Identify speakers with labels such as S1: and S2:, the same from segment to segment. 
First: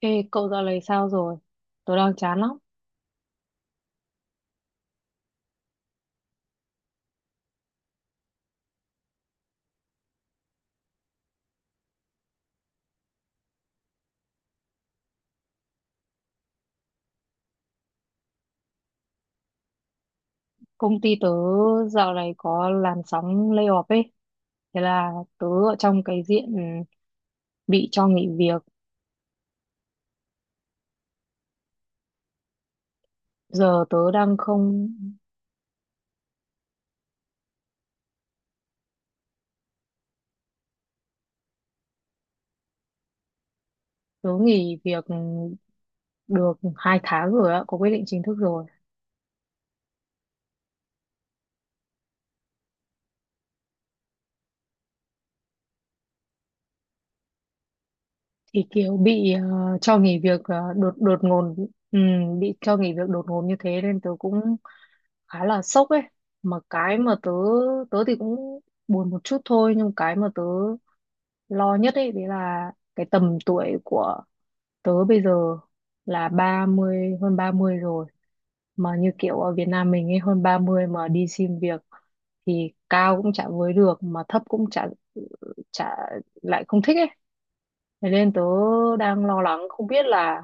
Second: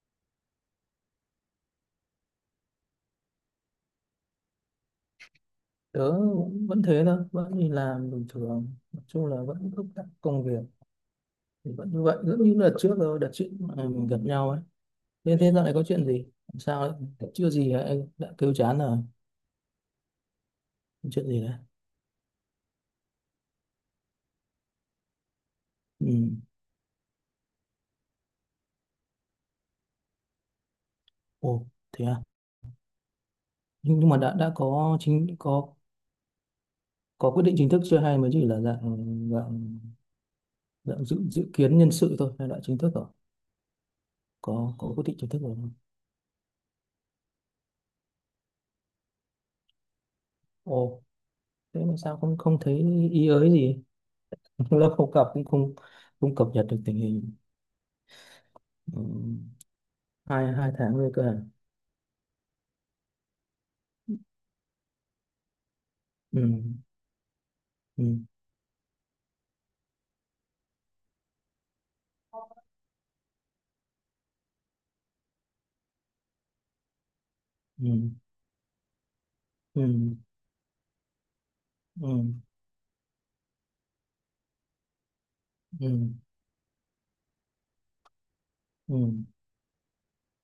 S1: Ê, cậu dạo này sao rồi? Tớ đang chán lắm.
S2: Tớ vẫn thế thôi, vẫn đi làm bình thường, nói chung là vẫn thúc đẩy công việc thì vẫn như vậy, rất như đợt trước, rồi đợt trước mà mình gặp nhau ấy. Thế thế dạo này có chuyện gì, làm sao đấy, chưa gì đã kêu chán rồi?
S1: Công ty
S2: Chuyện
S1: tớ
S2: gì đấy?
S1: dạo này có làn sóng layoff ấy. Thế là tớ ở trong
S2: Ừ.
S1: cái diện bị cho nghỉ việc.
S2: Ồ thế à?
S1: Giờ
S2: nhưng, nhưng
S1: tớ
S2: mà đã
S1: đang
S2: đã
S1: không...
S2: có chính có quyết định chính thức chưa, hay mới chỉ là dạng dạng dạng dự dự kiến nhân sự thôi, hay đã chính thức rồi?
S1: Tớ
S2: có
S1: nghỉ
S2: có
S1: việc
S2: quyết định chính thức rồi không?
S1: được 2 tháng rồi ạ. Có quyết định chính thức rồi.
S2: Ồ, thế mà sao không không thấy ý ới gì? Lâu không gặp cũng không không cập nhật được tình hình.
S1: Thì kiểu
S2: Ừ.
S1: bị cho nghỉ việc
S2: hai hai
S1: đột
S2: tháng rồi
S1: đột
S2: cơ à?
S1: ngột. Ừ, bị cho nghỉ việc đột ngột như thế nên tớ cũng khá là sốc ấy.
S2: Ừ.
S1: Mà cái mà tớ... Tớ
S2: Ừ.
S1: thì cũng buồn một chút thôi. Nhưng cái mà tớ lo nhất ấy đấy là cái tầm tuổi của tớ bây giờ là 30 hơn 30 rồi,
S2: Ừ.
S1: mà như kiểu ở Việt Nam mình
S2: Ừ.
S1: ấy, hơn 30 mà đi xin việc
S2: Ừ.
S1: thì cao cũng chả với được mà thấp cũng chả
S2: Ừ.
S1: chả lại không thích ấy, thế nên tớ
S2: Ừ.
S1: đang lo lắng không biết là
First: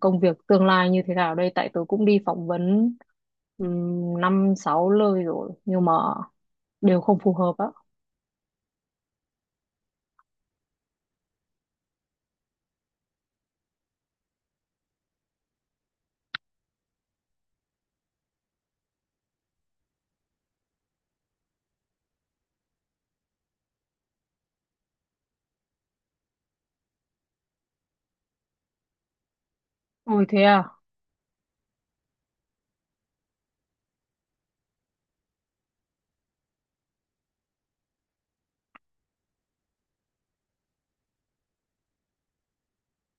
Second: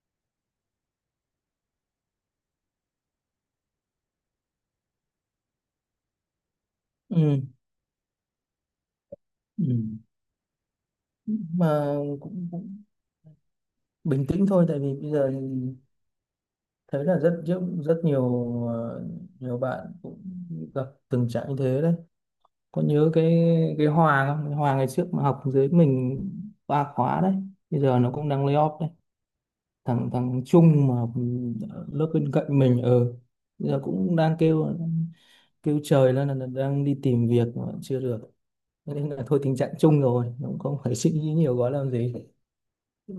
S1: công việc tương lai như thế nào đây, tại tớ cũng đi phỏng vấn năm sáu nơi rồi nhưng mà đều không phù
S2: Ừ.
S1: hợp á.
S2: Ừ. Mà cũng bình tĩnh thôi, tại vì bây giờ thấy là rất rất rất nhiều, ờ, nhiều bạn cũng gặp tình trạng như thế đấy. Có nhớ cái Hòa không, cái Hòa ngày trước mà học dưới mình 3 khóa đấy, bây giờ nó cũng đang lay off đấy. thằng
S1: Ôi thế
S2: thằng
S1: à,
S2: Trung mà học lớp bên cạnh mình ở bây giờ cũng đang kêu kêu trời lên là đang đi tìm việc mà chưa được. Thế nên là thôi, tình trạng chung rồi, cũng không phải suy nghĩ nhiều quá làm gì.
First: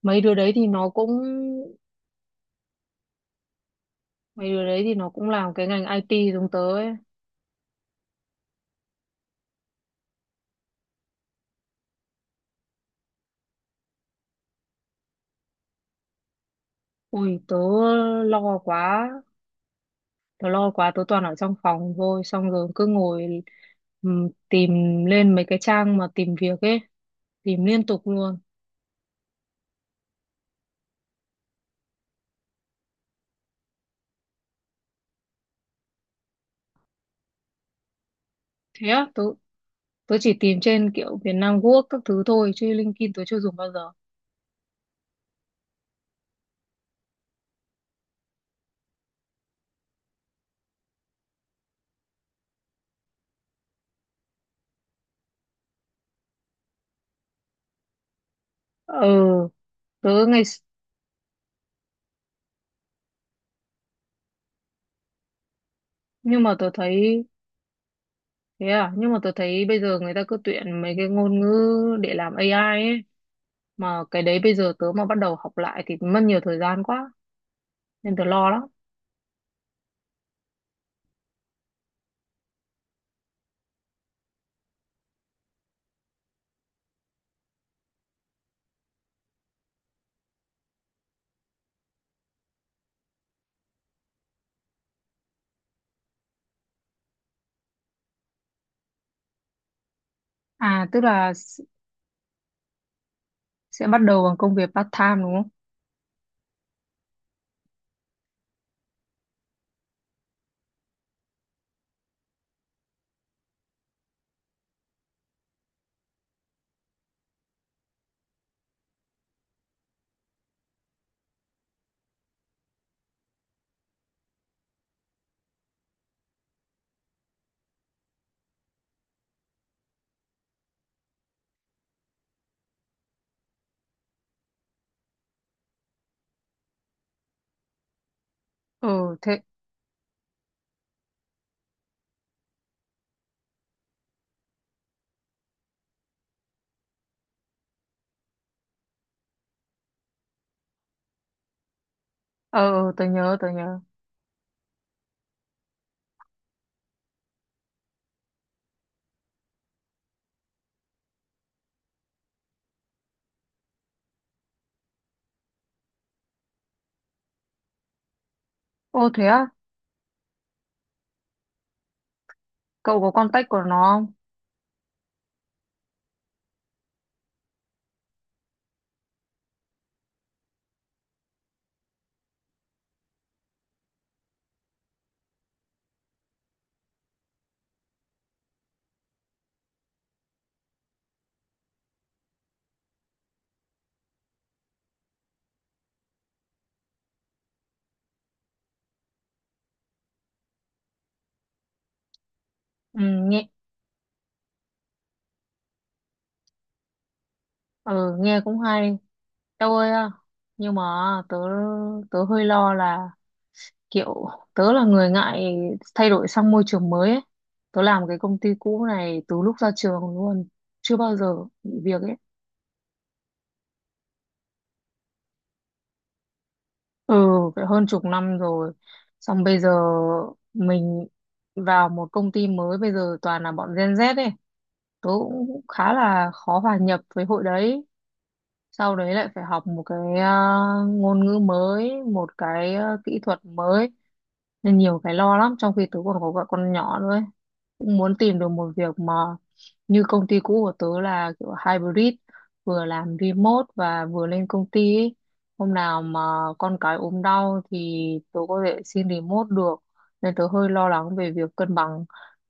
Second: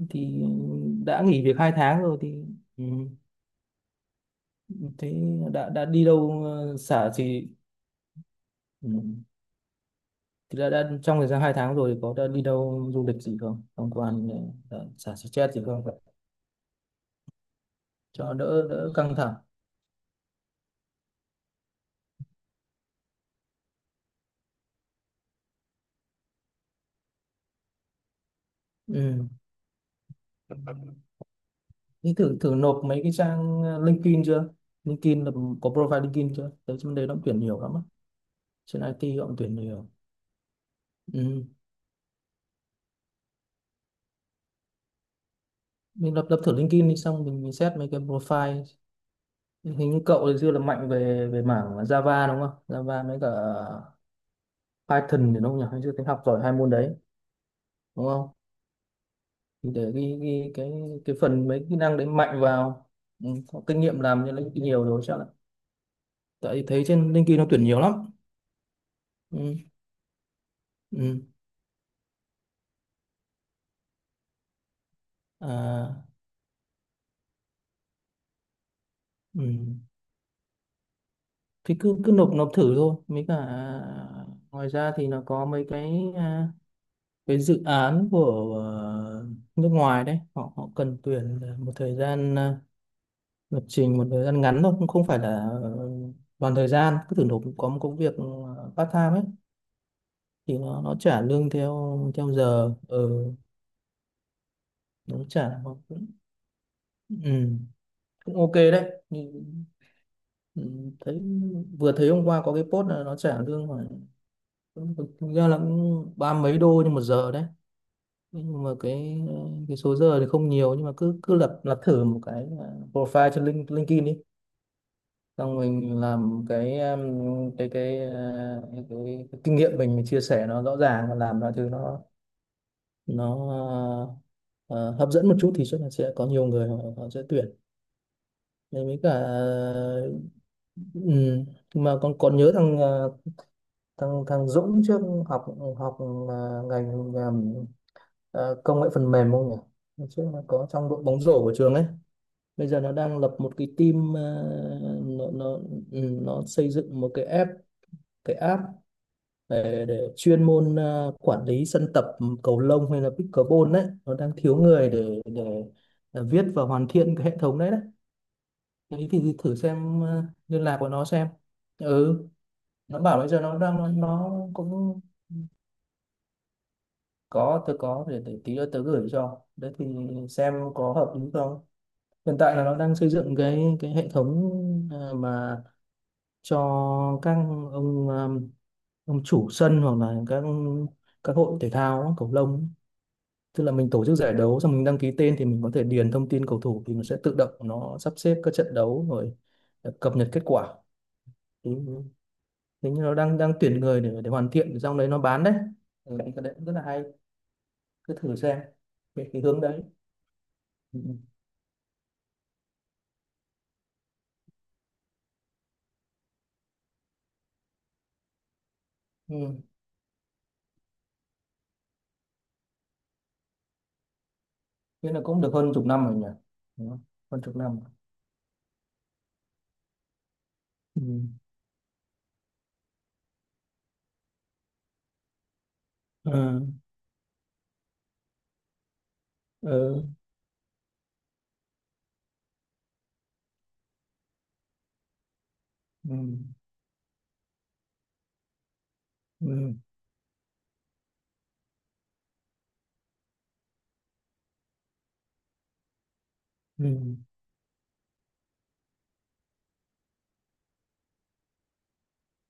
S1: mấy đứa
S2: Thì
S1: đấy thì nó cũng...
S2: đã nghỉ việc 2 tháng rồi thì, ừ,
S1: Mấy đứa đấy thì nó
S2: thế
S1: cũng làm cái
S2: đã
S1: ngành
S2: đã đi
S1: IT
S2: đâu
S1: giống tớ ấy.
S2: xả thì, ừ, thì đã trong thời gian 2 tháng rồi thì có đã đi đâu du lịch gì không, tham quan, xả stress gì không,
S1: Ui, tớ
S2: cho
S1: lo
S2: đỡ
S1: quá.
S2: đỡ căng thẳng?
S1: Tớ lo quá, tớ toàn ở trong phòng thôi. Xong rồi cứ ngồi tìm lên mấy cái trang mà tìm việc ấy. Tìm liên tục luôn.
S2: Ừ. Thế thử thử nộp mấy cái trang LinkedIn chưa? LinkedIn là có profile LinkedIn chưa? Đấy, trên đấy nó tuyển nhiều lắm á. Trên
S1: Thế á,
S2: IT họ cũng tuyển nhiều.
S1: tớ chỉ tìm trên kiểu Việt
S2: Ừ.
S1: Nam Work các thứ thôi. Chứ LinkedIn tớ chưa dùng bao giờ.
S2: Mình lập lập thử LinkedIn đi, xong mình xét mấy cái profile. Hình như cậu thì xưa là mạnh về về mảng Java đúng không, Java với cả Python thì đúng không nhỉ? Hồi xưa tính học giỏi 2 môn đấy đúng không?
S1: Ừ,
S2: Thì để ghi,
S1: tớ ngày...
S2: ghi cái phần mấy kỹ năng đấy mạnh vào. Ừ, có kinh nghiệm làm cho LinkedIn nhiều rồi chắc là,
S1: Nhưng mà
S2: tại
S1: tớ
S2: thấy trên
S1: thấy...
S2: LinkedIn nó tuyển nhiều lắm.
S1: Thế à, nhưng mà tớ thấy
S2: Ừ.
S1: bây giờ người ta cứ tuyển mấy cái
S2: Ừ.
S1: ngôn ngữ để làm AI ấy. Mà cái đấy bây giờ tớ mà bắt đầu học lại thì
S2: à,
S1: mất nhiều thời gian quá. Nên tớ lo lắm.
S2: ừ. Thì cứ cứ nộp nộp thử thôi, mấy cả ngoài ra thì nó có mấy cái, cái dự án của nước ngoài đấy, họ họ cần tuyển một thời gian, lập trình một thời gian ngắn thôi, cũng không phải là toàn thời gian. Cứ thử nộp có một công việc part time ấy, thì
S1: À
S2: nó
S1: tức
S2: trả
S1: là
S2: lương theo theo giờ. Ừ,
S1: sẽ bắt đầu bằng công việc part
S2: nó
S1: time đúng không?
S2: trả nó cũng, ừ, cũng ok đấy. Nhưng- ừ, thấy, vừa thấy hôm qua có cái post là nó trả lương khoảng, thực ra là cũng ba mấy đô nhưng một giờ đấy, nhưng mà cái số giờ thì không nhiều. Nhưng mà cứ cứ lập lập thử một cái, profile trên LinkedIn đi, xong mình làm cái cái cái, à, cái kinh nghiệm mình chia sẻ nó rõ ràng và làm mọi thứ nó nó hấp dẫn một chút, thì chắc là sẽ có nhiều người họ sẽ tuyển.
S1: Ừ
S2: Nên với cả,
S1: thế.
S2: ừ, mà con còn nhớ thằng à, thằng thằng Dũng trước học học à, ngành công nghệ phần mềm không nhỉ? Trước nó có trong đội bóng rổ của trường ấy. Bây giờ
S1: Ờ,
S2: nó
S1: Tớ
S2: đang lập
S1: nhớ tớ
S2: một cái
S1: nhớ.
S2: team, nó, ừ, nó xây dựng một cái app, cái app để chuyên môn quản lý sân tập cầu lông hay là pickleball đấy. Nó đang thiếu người để viết và hoàn thiện cái hệ thống đấy đấy. Thế
S1: Ô thế
S2: thì
S1: á,
S2: thử xem liên lạc của nó xem. Ừ. Nó
S1: cậu có
S2: bảo bây giờ
S1: contact
S2: nó
S1: của nó
S2: đang,
S1: không?
S2: nó cũng có, tôi có, để tí nữa tớ gửi cho đấy, thì xem có hợp lý không. Hiện tại là nó đang xây dựng cái hệ thống mà cho các ông, ông chủ sân, hoặc là các hội thể thao á, cầu lông ấy. Tức là mình tổ chức giải đấu, xong mình đăng ký tên thì mình có thể điền thông tin cầu thủ, thì nó sẽ tự động nó sắp xếp các trận đấu, rồi cập nhật kết quả. Thì thế,
S1: Ừ
S2: như nó đang
S1: nghe,
S2: đang tuyển người để hoàn thiện xong đấy nó bán đấy. Ừ, cái đấy cũng rất là hay. Cứ
S1: ừ
S2: thử
S1: nghe cũng
S2: xem
S1: hay.
S2: về cái hướng
S1: Đâu
S2: đấy.
S1: ơi à, nhưng mà
S2: Ừ.
S1: tớ tớ hơi lo là kiểu tớ là người ngại thay đổi sang môi trường mới ấy. Tớ làm cái công ty cũ này
S2: Ừ.
S1: từ lúc
S2: Ừ,
S1: ra trường luôn, chưa bao giờ nghỉ việc ấy.
S2: thế là cũng được hơn 10 năm rồi nhỉ? Đúng không?
S1: Ừ,
S2: Hơn chục
S1: phải
S2: năm.
S1: hơn chục năm rồi. Xong bây giờ
S2: Ừ.
S1: mình vào một công ty mới, bây giờ toàn là bọn Gen Z ấy. Tớ cũng khá là khó
S2: Ờ.
S1: hòa nhập với hội đấy. Sau đấy lại phải học một cái
S2: Ờ.
S1: ngôn ngữ mới, một cái kỹ thuật mới. Nên nhiều cái lo lắm, trong khi tớ
S2: Ừ.
S1: còn có vợ con nhỏ nữa ấy, cũng muốn tìm được một việc mà
S2: Ừ.
S1: như công ty cũ của tớ là kiểu hybrid, vừa làm remote và vừa lên công ty ấy. Hôm nào mà con cái
S2: Ừ.
S1: ốm đau thì tớ có thể xin remote được, nên tớ hơi lo lắng về việc cân bằng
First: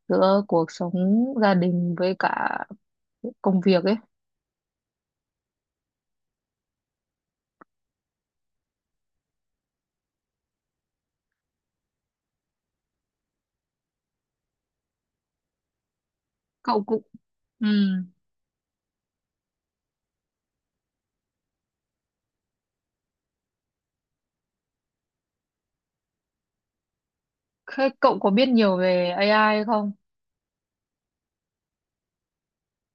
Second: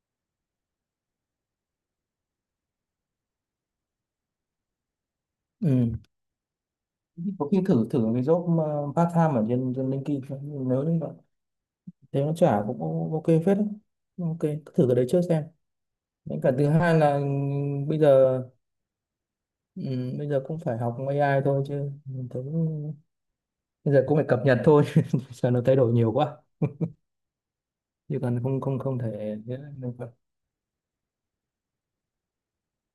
S1: giữa cuộc sống gia đình với cả công việc ấy.
S2: Ừ. Có khi thử thử cái job mà part time ở trên trên LinkedIn xem, nếu như bạn thấy nó trả cũng ok phết đấy. Ok, cứ thử cái đấy trước xem. Đến cả thứ
S1: Cậu
S2: hai
S1: cũng
S2: là,
S1: ừ.
S2: bây giờ bây giờ cũng phải học AI thôi, chứ mình thấy bây giờ cũng phải cập nhật thôi. Giờ nó thay đổi nhiều quá,
S1: Thế cậu
S2: chứ
S1: có
S2: còn
S1: biết
S2: không
S1: nhiều
S2: không không
S1: về
S2: thể,
S1: AI không?
S2: mình phải-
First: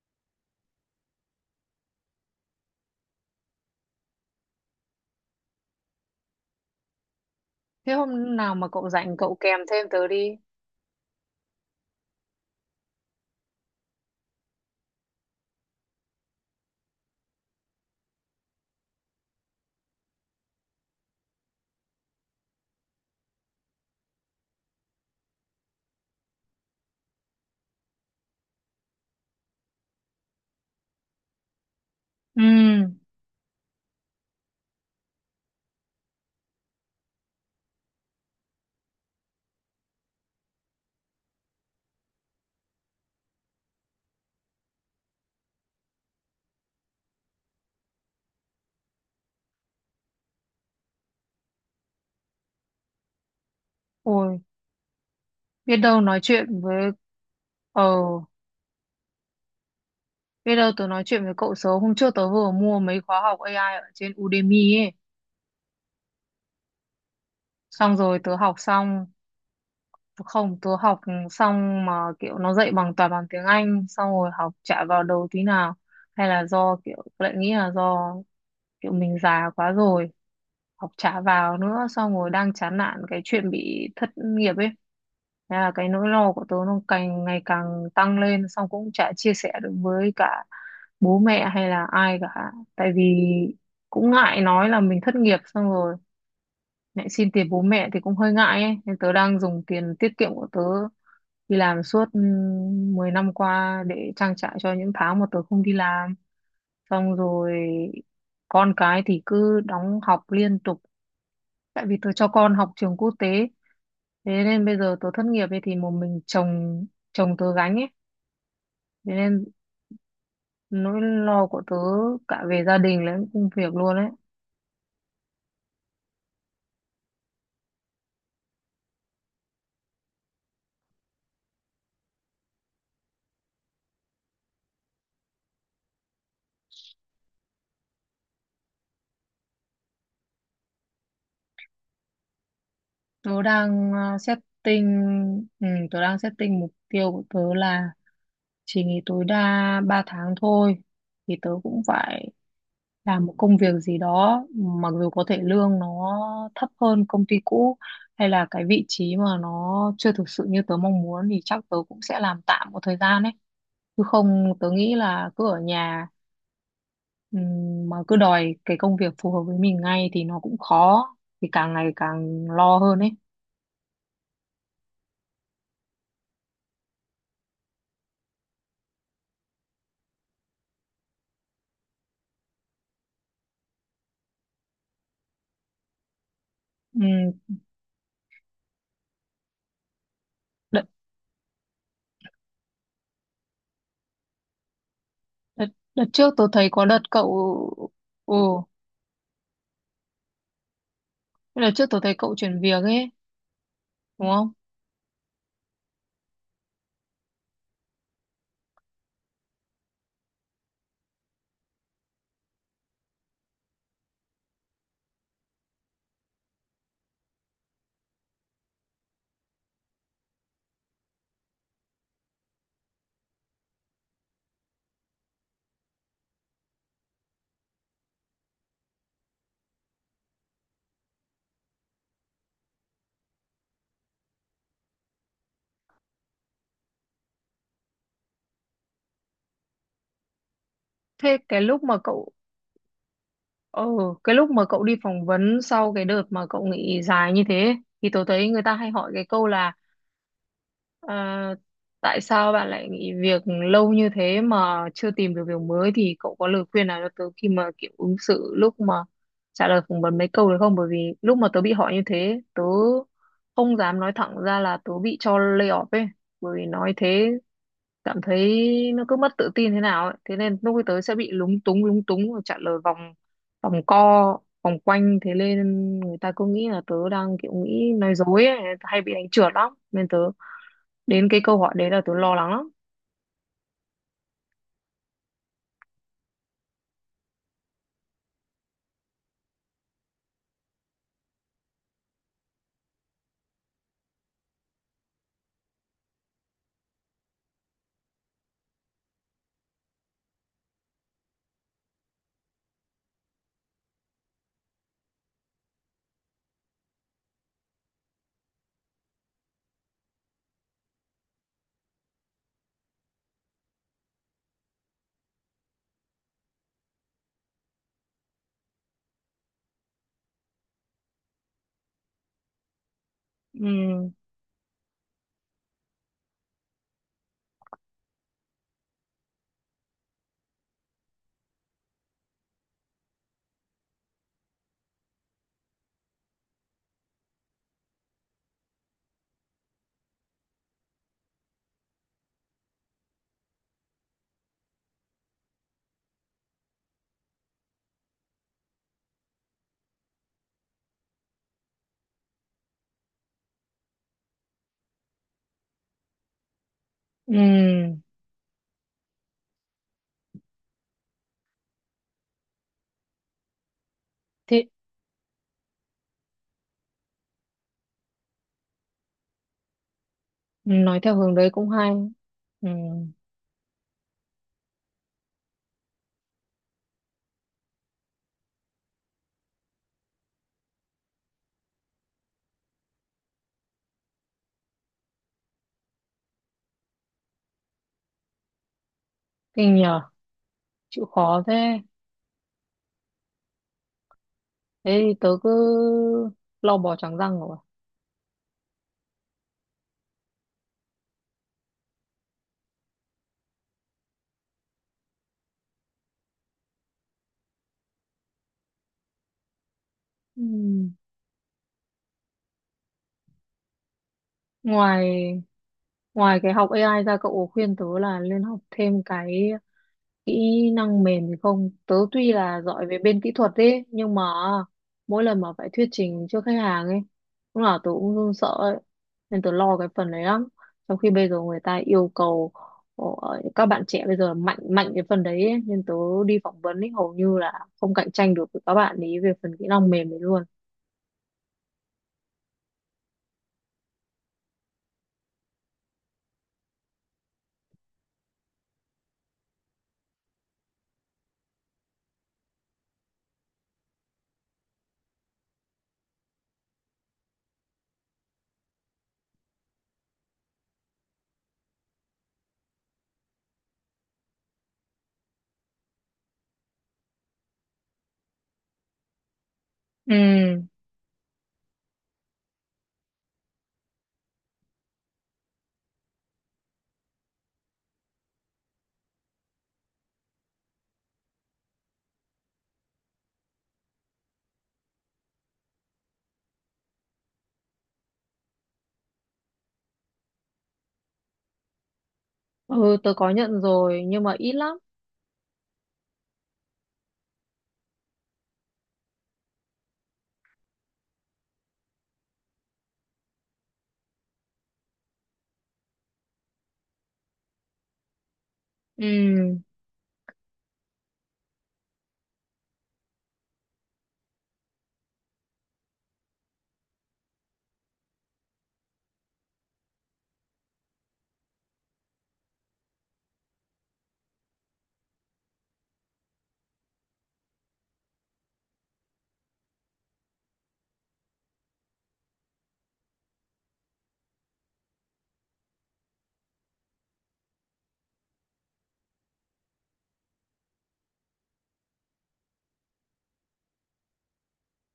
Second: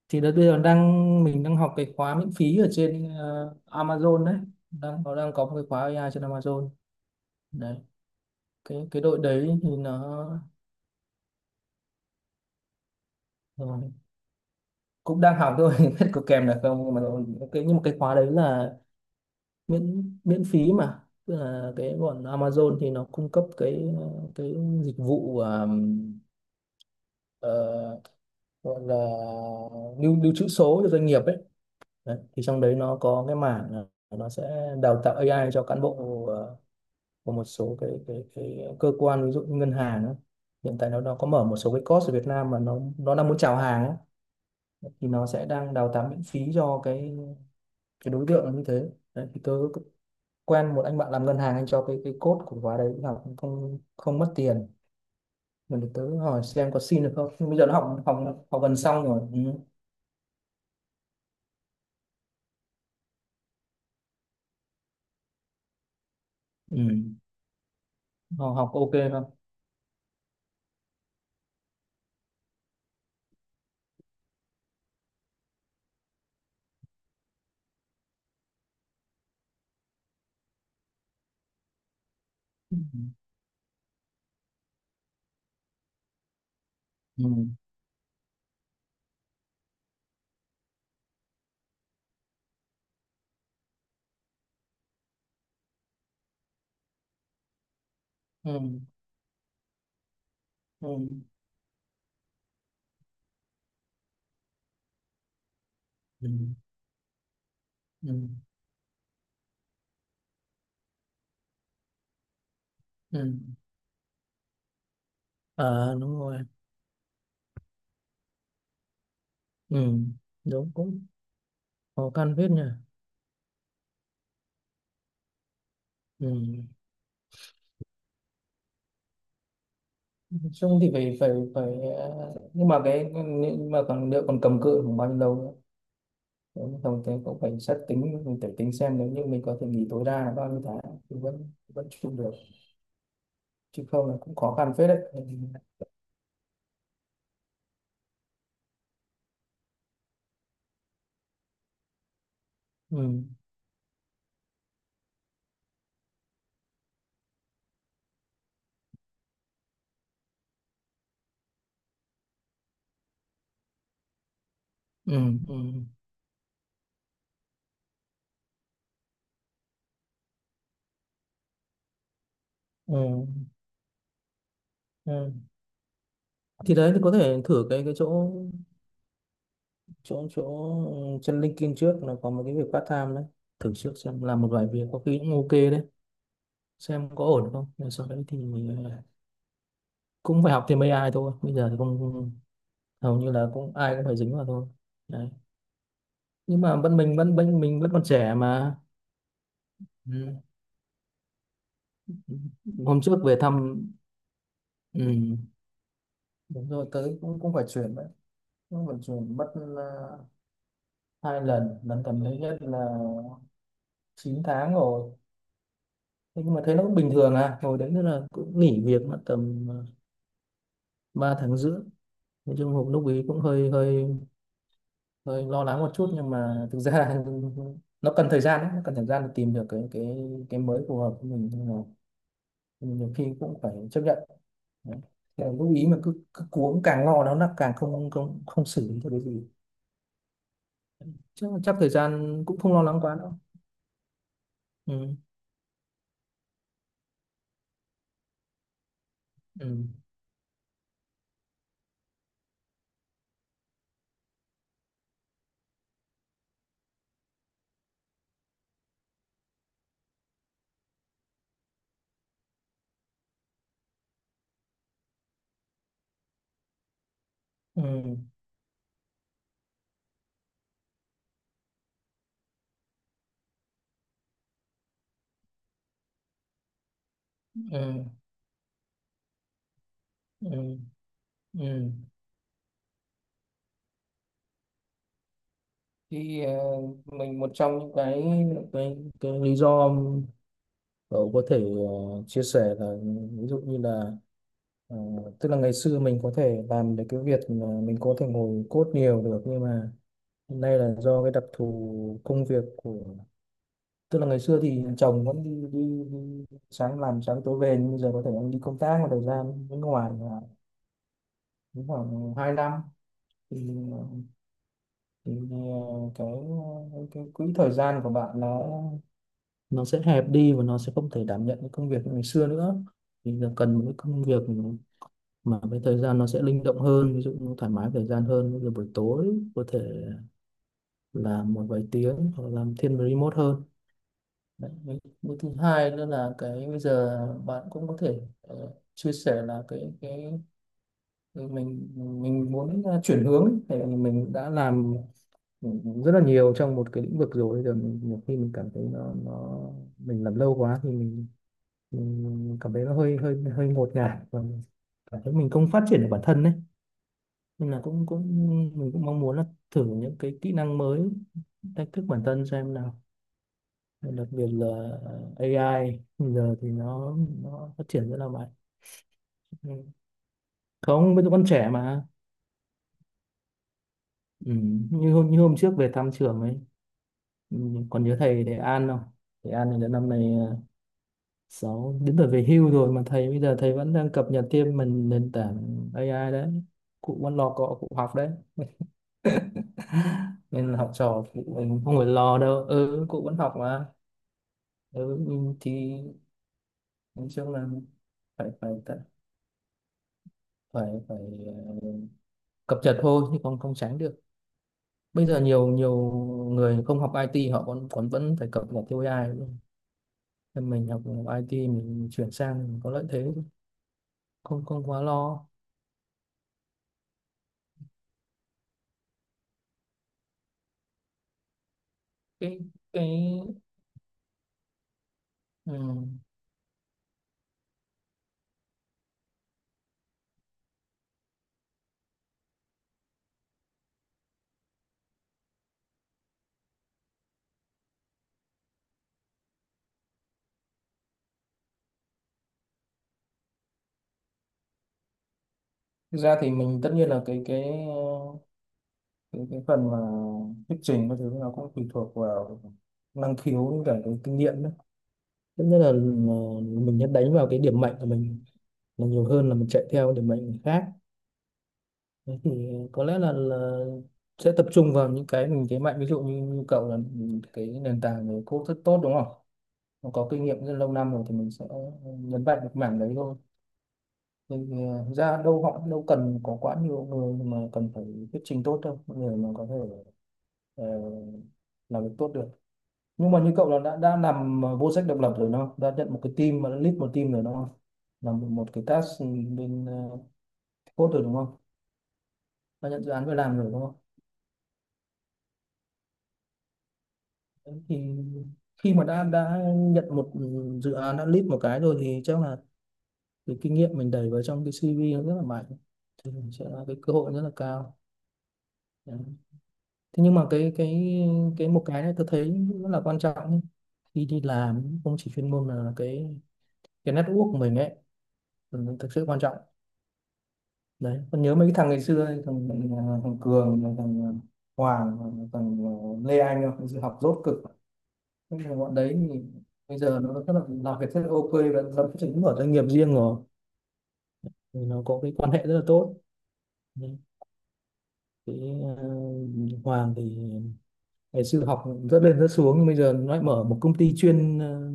S2: thì đợt bây giờ đang, mình đang học cái khóa miễn phí ở trên Amazon đấy. Đang, nó đang có một cái khóa AI trên Amazon đấy.
S1: Thế hôm nào mà cậu
S2: Cái
S1: rảnh
S2: đội
S1: cậu
S2: đấy
S1: kèm
S2: thì
S1: thêm tớ
S2: nó
S1: đi.
S2: cũng đang học thôi biết có kèm được không, nhưng mà nó- cái nhưng mà cái khóa đấy là miễn miễn phí mà. Tức là cái bọn Amazon thì nó cung cấp cái dịch vụ, ờ, gọi là lưu lưu trữ số cho doanh nghiệp ấy đấy.
S1: Ừ,
S2: Thì trong đấy nó có cái mảng là nó sẽ đào tạo AI cho cán bộ của một số cái cơ quan ví dụ như ngân hàng ấy. Hiện tại nó có mở một số cái course ở Việt Nam mà nó đang muốn chào hàng ấy. Thì nó sẽ đang đào tạo miễn phí cho cái đối tượng nó như thế đấy. Thì tớ quen một anh bạn làm ngân hàng, anh cho cái code của khóa đấy học cũng không không mất
S1: ôi,
S2: tiền.
S1: biết đâu
S2: Tớ
S1: nói
S2: hỏi
S1: chuyện
S2: xem có
S1: với
S2: xin được không, nhưng bây giờ nó
S1: ờ
S2: học học học gần xong rồi. Ừ.
S1: bây giờ tớ nói chuyện với cậu sớm. Hôm trước tớ vừa mua mấy khóa học AI ở trên Udemy ấy.
S2: Ừ.
S1: Xong rồi tớ
S2: Học,
S1: học
S2: học ok
S1: xong,
S2: không?
S1: không tớ học xong mà kiểu nó dạy bằng toàn bằng tiếng Anh, xong rồi học chả vào đầu tí nào. Hay là do kiểu tớ lại nghĩ là do kiểu mình già quá rồi, học chả vào nữa, xong rồi đang
S2: Ừ.
S1: chán nản cái chuyện bị thất nghiệp ấy. Thế là cái nỗi lo của tớ nó càng
S2: Ừ.
S1: ngày càng tăng lên, xong cũng chả chia sẻ được với cả bố mẹ hay là ai cả, tại vì cũng ngại nói là mình thất nghiệp xong rồi lại xin tiền bố mẹ thì cũng hơi ngại ấy,
S2: Ừ.
S1: nên tớ đang dùng tiền tiết kiệm của tớ
S2: Ừ.
S1: đi làm suốt 10 năm qua để trang trải cho những tháng mà tớ không đi làm,
S2: Ừ.
S1: xong rồi
S2: Ừ.
S1: con cái thì cứ đóng học liên tục tại vì tớ cho con học trường quốc tế,
S2: Ừ.
S1: thế nên bây giờ tớ thất nghiệp ấy thì một
S2: À đúng
S1: mình
S2: rồi.
S1: chồng, chồng tớ gánh ấy, thế nên
S2: Ừ. Đúng,
S1: nỗi
S2: cũng
S1: lo của tớ
S2: khó khăn
S1: cả
S2: phết nhỉ.
S1: về gia đình lẫn công việc luôn ấy.
S2: Ừ. Nói chung thì phải phải phải, nhưng mà nhưng mà còn liệu còn cầm cự khoảng bao nhiêu lâu nữa? Nếu như không thế cũng phải xét tính, mình phải tính xem nếu như mình có thể nghỉ tối đa là bao nhiêu tháng thì vẫn vẫn trụ được,
S1: Tớ
S2: chứ
S1: đang
S2: không là cũng khó khăn
S1: setting,
S2: phết đấy.
S1: ừ, tớ đang setting mục tiêu của tớ là chỉ nghỉ tối đa 3 tháng thôi, thì tớ cũng phải
S2: Ừ.
S1: làm một công việc gì đó, mặc dù có thể lương nó thấp hơn công ty cũ hay là cái vị trí mà nó chưa thực sự như tớ mong muốn thì chắc tớ cũng sẽ làm tạm một thời gian ấy, chứ không tớ nghĩ
S2: Ừ.
S1: là cứ
S2: Ừ.
S1: ở nhà mà cứ đòi cái công việc phù hợp với mình ngay thì nó cũng khó, thì càng ngày càng lo
S2: Ừ.
S1: hơn ấy.
S2: Ừ. Thì đấy, thì có thể thử cái chỗ chỗ chỗ chân LinkedIn trước, là có một cái việc part time đấy, thử trước xem, làm một vài việc có khi cũng ok đấy, xem có
S1: Ừm,
S2: ổn không, rồi sau đấy thì, ờ, cũng phải học thêm
S1: đợt,
S2: AI thôi. Bây giờ thì không, hầu như là cũng ai cũng phải dính vào thôi đấy.
S1: đợt, đợt trước tôi
S2: Nhưng
S1: thấy
S2: mà
S1: có
S2: vẫn,
S1: đợt
S2: mình
S1: cậu,
S2: vẫn còn trẻ
S1: ừ
S2: mà. Ừ.
S1: đợt trước tôi thấy cậu chuyển việc
S2: Hôm
S1: ấy
S2: trước về thăm.
S1: đúng không?
S2: Ừ. Đúng rồi, tới cũng cũng phải chuyển đấy. Cũng phải chuyển mất 2 lần, lần gần đấy nhất là 9 tháng rồi. Thế nhưng mà thấy nó cũng bình thường à, hồi đấy nữa là cũng nghỉ việc mất tầm 3,5 tháng. Nói chung hộp lúc ấy cũng hơi hơi hơi lo lắng một chút, nhưng mà thực ra nó cần thời gian đấy, nó cần thời gian để tìm được cái cái mới phù hợp với mình, nhưng mà nhiều khi cũng phải chấp nhận. Đấy. Thế là lúc ý mà cứ cuống càng lo nó là càng không không không xử lý được cái gì.
S1: Thế
S2: chắc,
S1: cái
S2: chắc
S1: lúc
S2: thời
S1: mà cậu,
S2: gian cũng không lo lắng quá đâu.
S1: ừ, cái lúc mà cậu đi
S2: ừ
S1: phỏng vấn sau cái đợt mà cậu nghỉ dài như thế thì tớ thấy người ta hay hỏi cái câu là
S2: ừ
S1: "Ờ, tại sao bạn lại nghỉ việc lâu như thế mà chưa tìm được việc mới", thì cậu có lời khuyên nào cho tớ khi mà kiểu ứng xử lúc mà trả lời phỏng vấn mấy câu được không? Bởi vì lúc mà tớ bị hỏi như thế tớ không dám nói thẳng ra là tớ bị cho lay off ấy, bởi vì nói thế
S2: ừ
S1: cảm thấy nó cứ mất tự tin thế nào ấy, thế nên lúc tới sẽ bị lúng túng và trả lời vòng vòng co vòng quanh, thế nên người ta cứ nghĩ là tớ đang kiểu nghĩ
S2: ừ
S1: nói dối ấy, hay bị đánh trượt lắm nên tớ
S2: ừ
S1: đến cái câu hỏi đấy
S2: ừ
S1: là tớ lo lắng lắm.
S2: Thì mình một trong những cái cái lý do cậu có thể chia sẻ là ví dụ như là, ờ, tức là ngày xưa mình có thể làm được cái việc mà mình có thể ngồi code nhiều được, nhưng mà hiện nay là do cái đặc thù công việc của, tức là ngày xưa thì chồng vẫn đi sáng làm sáng tối về, nhưng bây giờ có thể anh đi công tác một thời gian bên ngoài là cũng khoảng 2 năm. thì, thì cái quỹ thời gian của bạn nó sẽ hẹp đi và nó sẽ không thể đảm nhận cái công việc như ngày xưa nữa. Thì giờ cần một cái
S1: Ừ
S2: công việc mà cái thời gian nó sẽ linh động hơn, ví dụ như thoải mái thời gian hơn, như buổi tối có thể làm một vài tiếng hoặc làm thiên về remote hơn. Đấy. Với thứ hai nữa là cái bây giờ bạn cũng có thể chia sẻ là cái cái mình muốn chuyển hướng ấy. Thì mình đã làm, ừ, rất là nhiều trong một cái lĩnh vực rồi. Bây giờ mình, nhiều khi mình cảm thấy nó mình làm lâu quá thì mình cảm thấy nó hơi hơi hơi ngột ngạt và mình cảm thấy mình không phát triển được bản thân đấy. Nên là
S1: ừ,
S2: cũng cũng mình cũng mong muốn là thử những cái kỹ năng mới, thách thức bản thân xem nào. Và đặc biệt
S1: thế
S2: là AI bây giờ thì nó phát triển rất là mạnh. Ừ.
S1: nói
S2: Không
S1: theo
S2: bây giờ
S1: hướng
S2: con
S1: đấy cũng
S2: trẻ
S1: hay.
S2: mà.
S1: Ừ
S2: Ừ. Như hôm trước về thăm trường ấy. Ừ. Còn nhớ thầy thầy An không? Thầy An thì đến năm nay à, sáu đến tuổi về hưu rồi mà thầy, bây giờ thầy vẫn đang cập nhật thêm mình nền tảng AI đấy. Cụ vẫn lo cọ cụ học đấy.
S1: kinh nhờ,
S2: Nên là học
S1: chịu
S2: trò
S1: khó
S2: cụ mình
S1: thế,
S2: không phải lo đâu, ừ cụ vẫn học mà.
S1: thế thì
S2: Ừ
S1: tớ cứ
S2: nhưng thì
S1: lo bò trắng
S2: nói
S1: răng
S2: chung
S1: rồi.
S2: là phải phải ờ, cập nhật thôi, chứ không không tránh được. Bây giờ nhiều nhiều người không học IT họ còn còn vẫn phải cập nhật theo AI luôn.
S1: Ừ,
S2: Nên mình học IT mình chuyển sang mình có lợi thế, không không quá
S1: ngoài
S2: lo.
S1: ngoài cái học AI ra, cậu có khuyên tớ là nên học thêm cái kỹ năng mềm thì không, tớ tuy
S2: cái
S1: là giỏi về
S2: cái
S1: bên kỹ thuật ấy nhưng mà mỗi lần mà phải
S2: ừ.
S1: thuyết trình trước khách hàng ấy lúc nào tớ cũng run sợ ấy, nên tớ lo cái phần đấy lắm, trong khi bây giờ người ta yêu cầu ờ, các bạn trẻ bây giờ mạnh mạnh cái phần đấy ấy. Nên tớ đi phỏng vấn ấy hầu như là không cạnh tranh được với các bạn ấy về phần kỹ năng mềm đấy luôn.
S2: Thực ra thì mình tất nhiên là cái ờ, cái phần mà thuyết trình các thứ nó cũng tùy thuộc vào năng khiếu với cả cái kinh nghiệm đấy. Tất nhiên là, mình sẽ đánh vào cái điểm mạnh của mình là nhiều hơn là mình chạy theo điểm mạnh người khác. Thế thì có lẽ là sẽ tập trung vào những cái mình thế mạnh, ví dụ như cậu là cái nền tảng về code rất tốt đúng không? Nó có kinh
S1: Ừ
S2: nghiệm rất lâu năm rồi thì mình sẽ nhấn mạnh được mảng đấy thôi. Thì, ra đâu họ đâu cần có quá nhiều người mà cần phải thuyết trình tốt đâu, người mà có thể ờ, làm việc tốt được. Nhưng mà như cậu là đã làm vô sách độc lập rồi đúng không, đã nhận một cái team mà đã lead một team rồi đúng không, làm một cái task bên code rồi đúng không, đã
S1: ừ,
S2: nhận dự
S1: tớ
S2: án
S1: có
S2: về làm
S1: nhận
S2: rồi đúng không?
S1: rồi nhưng mà ít lắm.
S2: Đấy, thì khi mà đã nhận một dự án đã lead một cái rồi thì chắc là cái kinh nghiệm mình đẩy vào trong cái CV nó rất là mạnh, sẽ là cái cơ hội rất là cao. Đấy.
S1: Ừ
S2: Thế nhưng mà cái cái một cái này tôi thấy rất là quan trọng ấy. Khi đi làm không chỉ chuyên môn mà cái network của mình ấy, ừ, thực sự quan trọng đấy. Còn nhớ mấy cái thằng ngày xưa ấy, thằng, thằng, Cường, thằng Hoàng, thằng Lê Anh không? Thực sự học dốt cực. Thế nhưng mà bọn đấy thì bây giờ nó rất là, làm việc rất là ok và lập trình mở doanh nghiệp riêng rồi, thì nó có cái quan hệ rất là tốt đấy. Cái Hoàng thì ngày xưa học rất lên rất xuống, nhưng bây giờ nó lại mở một công ty chuyên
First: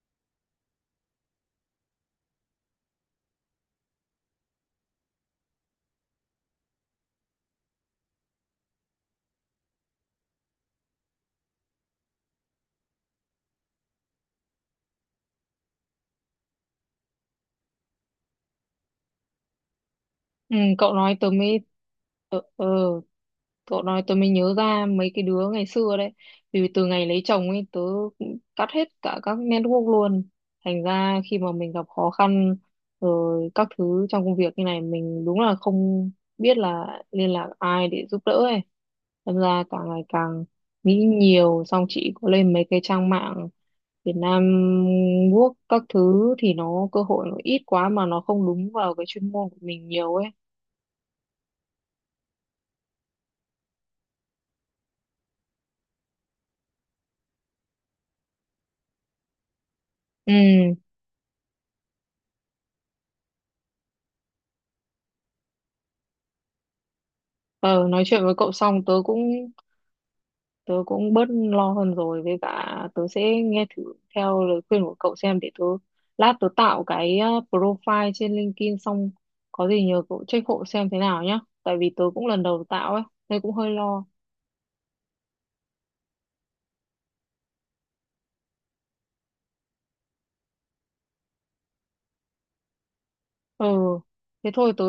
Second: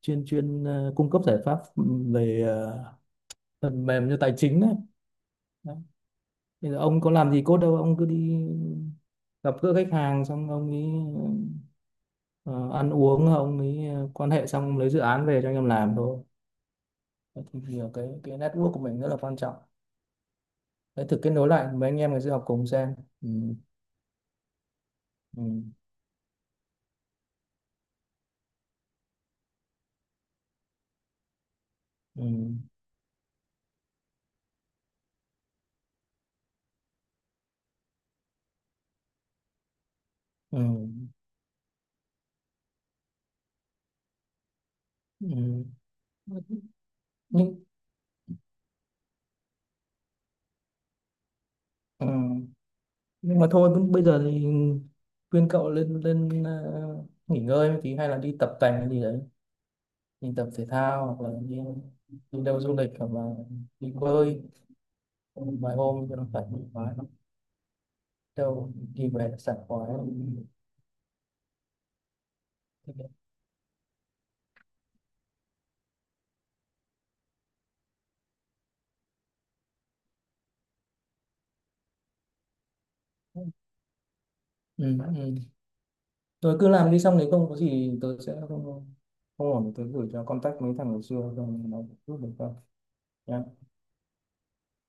S2: chuyên chuyên cung cấp giải pháp về phần mềm cho tài chính đấy. Đấy. Bây giờ ông có làm gì cốt đâu, ông cứ đi gặp gỡ khách hàng, xong ông ấy ờ, ăn uống, ông ấy quan hệ, xong ông lấy dự án về cho anh em làm thôi. Đấy, thì nhiều cái network của mình rất là quan trọng
S1: ừ cậu
S2: đấy.
S1: nói
S2: Thử
S1: tớ
S2: kết nối
S1: mới,
S2: lại mấy anh em ngày xưa
S1: ừ,
S2: học
S1: ừ,
S2: cùng xem. ừ,
S1: cậu nói tớ mới nhớ ra mấy cái
S2: ừ,
S1: đứa ngày xưa đấy. Vì từ ngày lấy chồng ấy tớ cũng cắt hết cả các network luôn. Thành ra khi mà mình gặp khó
S2: ừ,
S1: khăn rồi các thứ trong công việc như này mình đúng là không biết là liên lạc ai để giúp đỡ ấy. Thành ra càng ngày càng
S2: ừ,
S1: nghĩ nhiều, xong chị có lên mấy cái trang mạng Việt Nam Work
S2: ừ.
S1: các thứ thì nó cơ hội nó
S2: Nhưng
S1: ít quá mà nó không đúng vào cái chuyên môn của mình nhiều ấy.
S2: ừ. Nhưng mà thôi bây giờ thì khuyên cậu lên lên nghỉ ngơi một tí hay là đi tập tành hay gì đấy, đi
S1: Ừ,
S2: tập thể thao hoặc là đi đi đâu du lịch hoặc là đi bơi vài hôm cho nó thoải mái.
S1: ờ, nói chuyện với cậu
S2: Đâu
S1: xong tớ
S2: đi
S1: cũng,
S2: về là sảng khoái.
S1: tớ cũng bớt lo hơn rồi, với cả tớ sẽ nghe thử theo lời khuyên của cậu xem, để tớ lát tớ tạo cái profile trên LinkedIn, xong có gì nhờ cậu check hộ xem thế nào nhá, tại vì tớ cũng lần đầu tạo ấy nên cũng hơi lo.
S2: Ừ. Rồi cứ làm đi, xong nếu không có gì tớ sẽ không, không ổn tớ gửi cho contact mấy thằng ngày xưa rồi nó giúp được không nhá.
S1: Ừ thế thôi, tớ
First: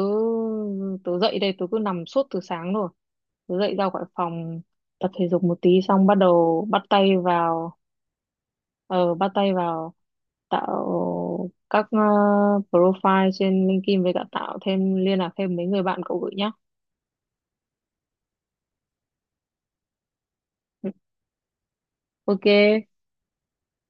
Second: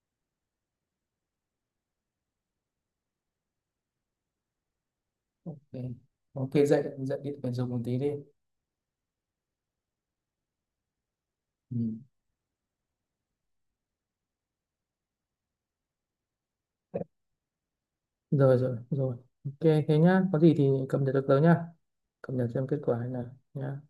S1: tớ dậy đây, tớ cứ nằm suốt từ sáng rồi, tớ dậy ra khỏi phòng tập thể dục một
S2: Ok.
S1: tí xong bắt
S2: Ok
S1: đầu bắt
S2: dậy
S1: tay
S2: dậy đi phải dùng
S1: vào,
S2: một tí đi.
S1: ờ bắt tay vào tạo
S2: Ừ.
S1: các profile trên LinkedIn với cả tạo thêm liên lạc thêm mấy người bạn cậu gửi nhá.
S2: rồi rồi rồi. Ok thế nhá, có gì thì cập nhật được tới nhá, cập nhật xem kết
S1: Ok,
S2: quả thế nào nhá.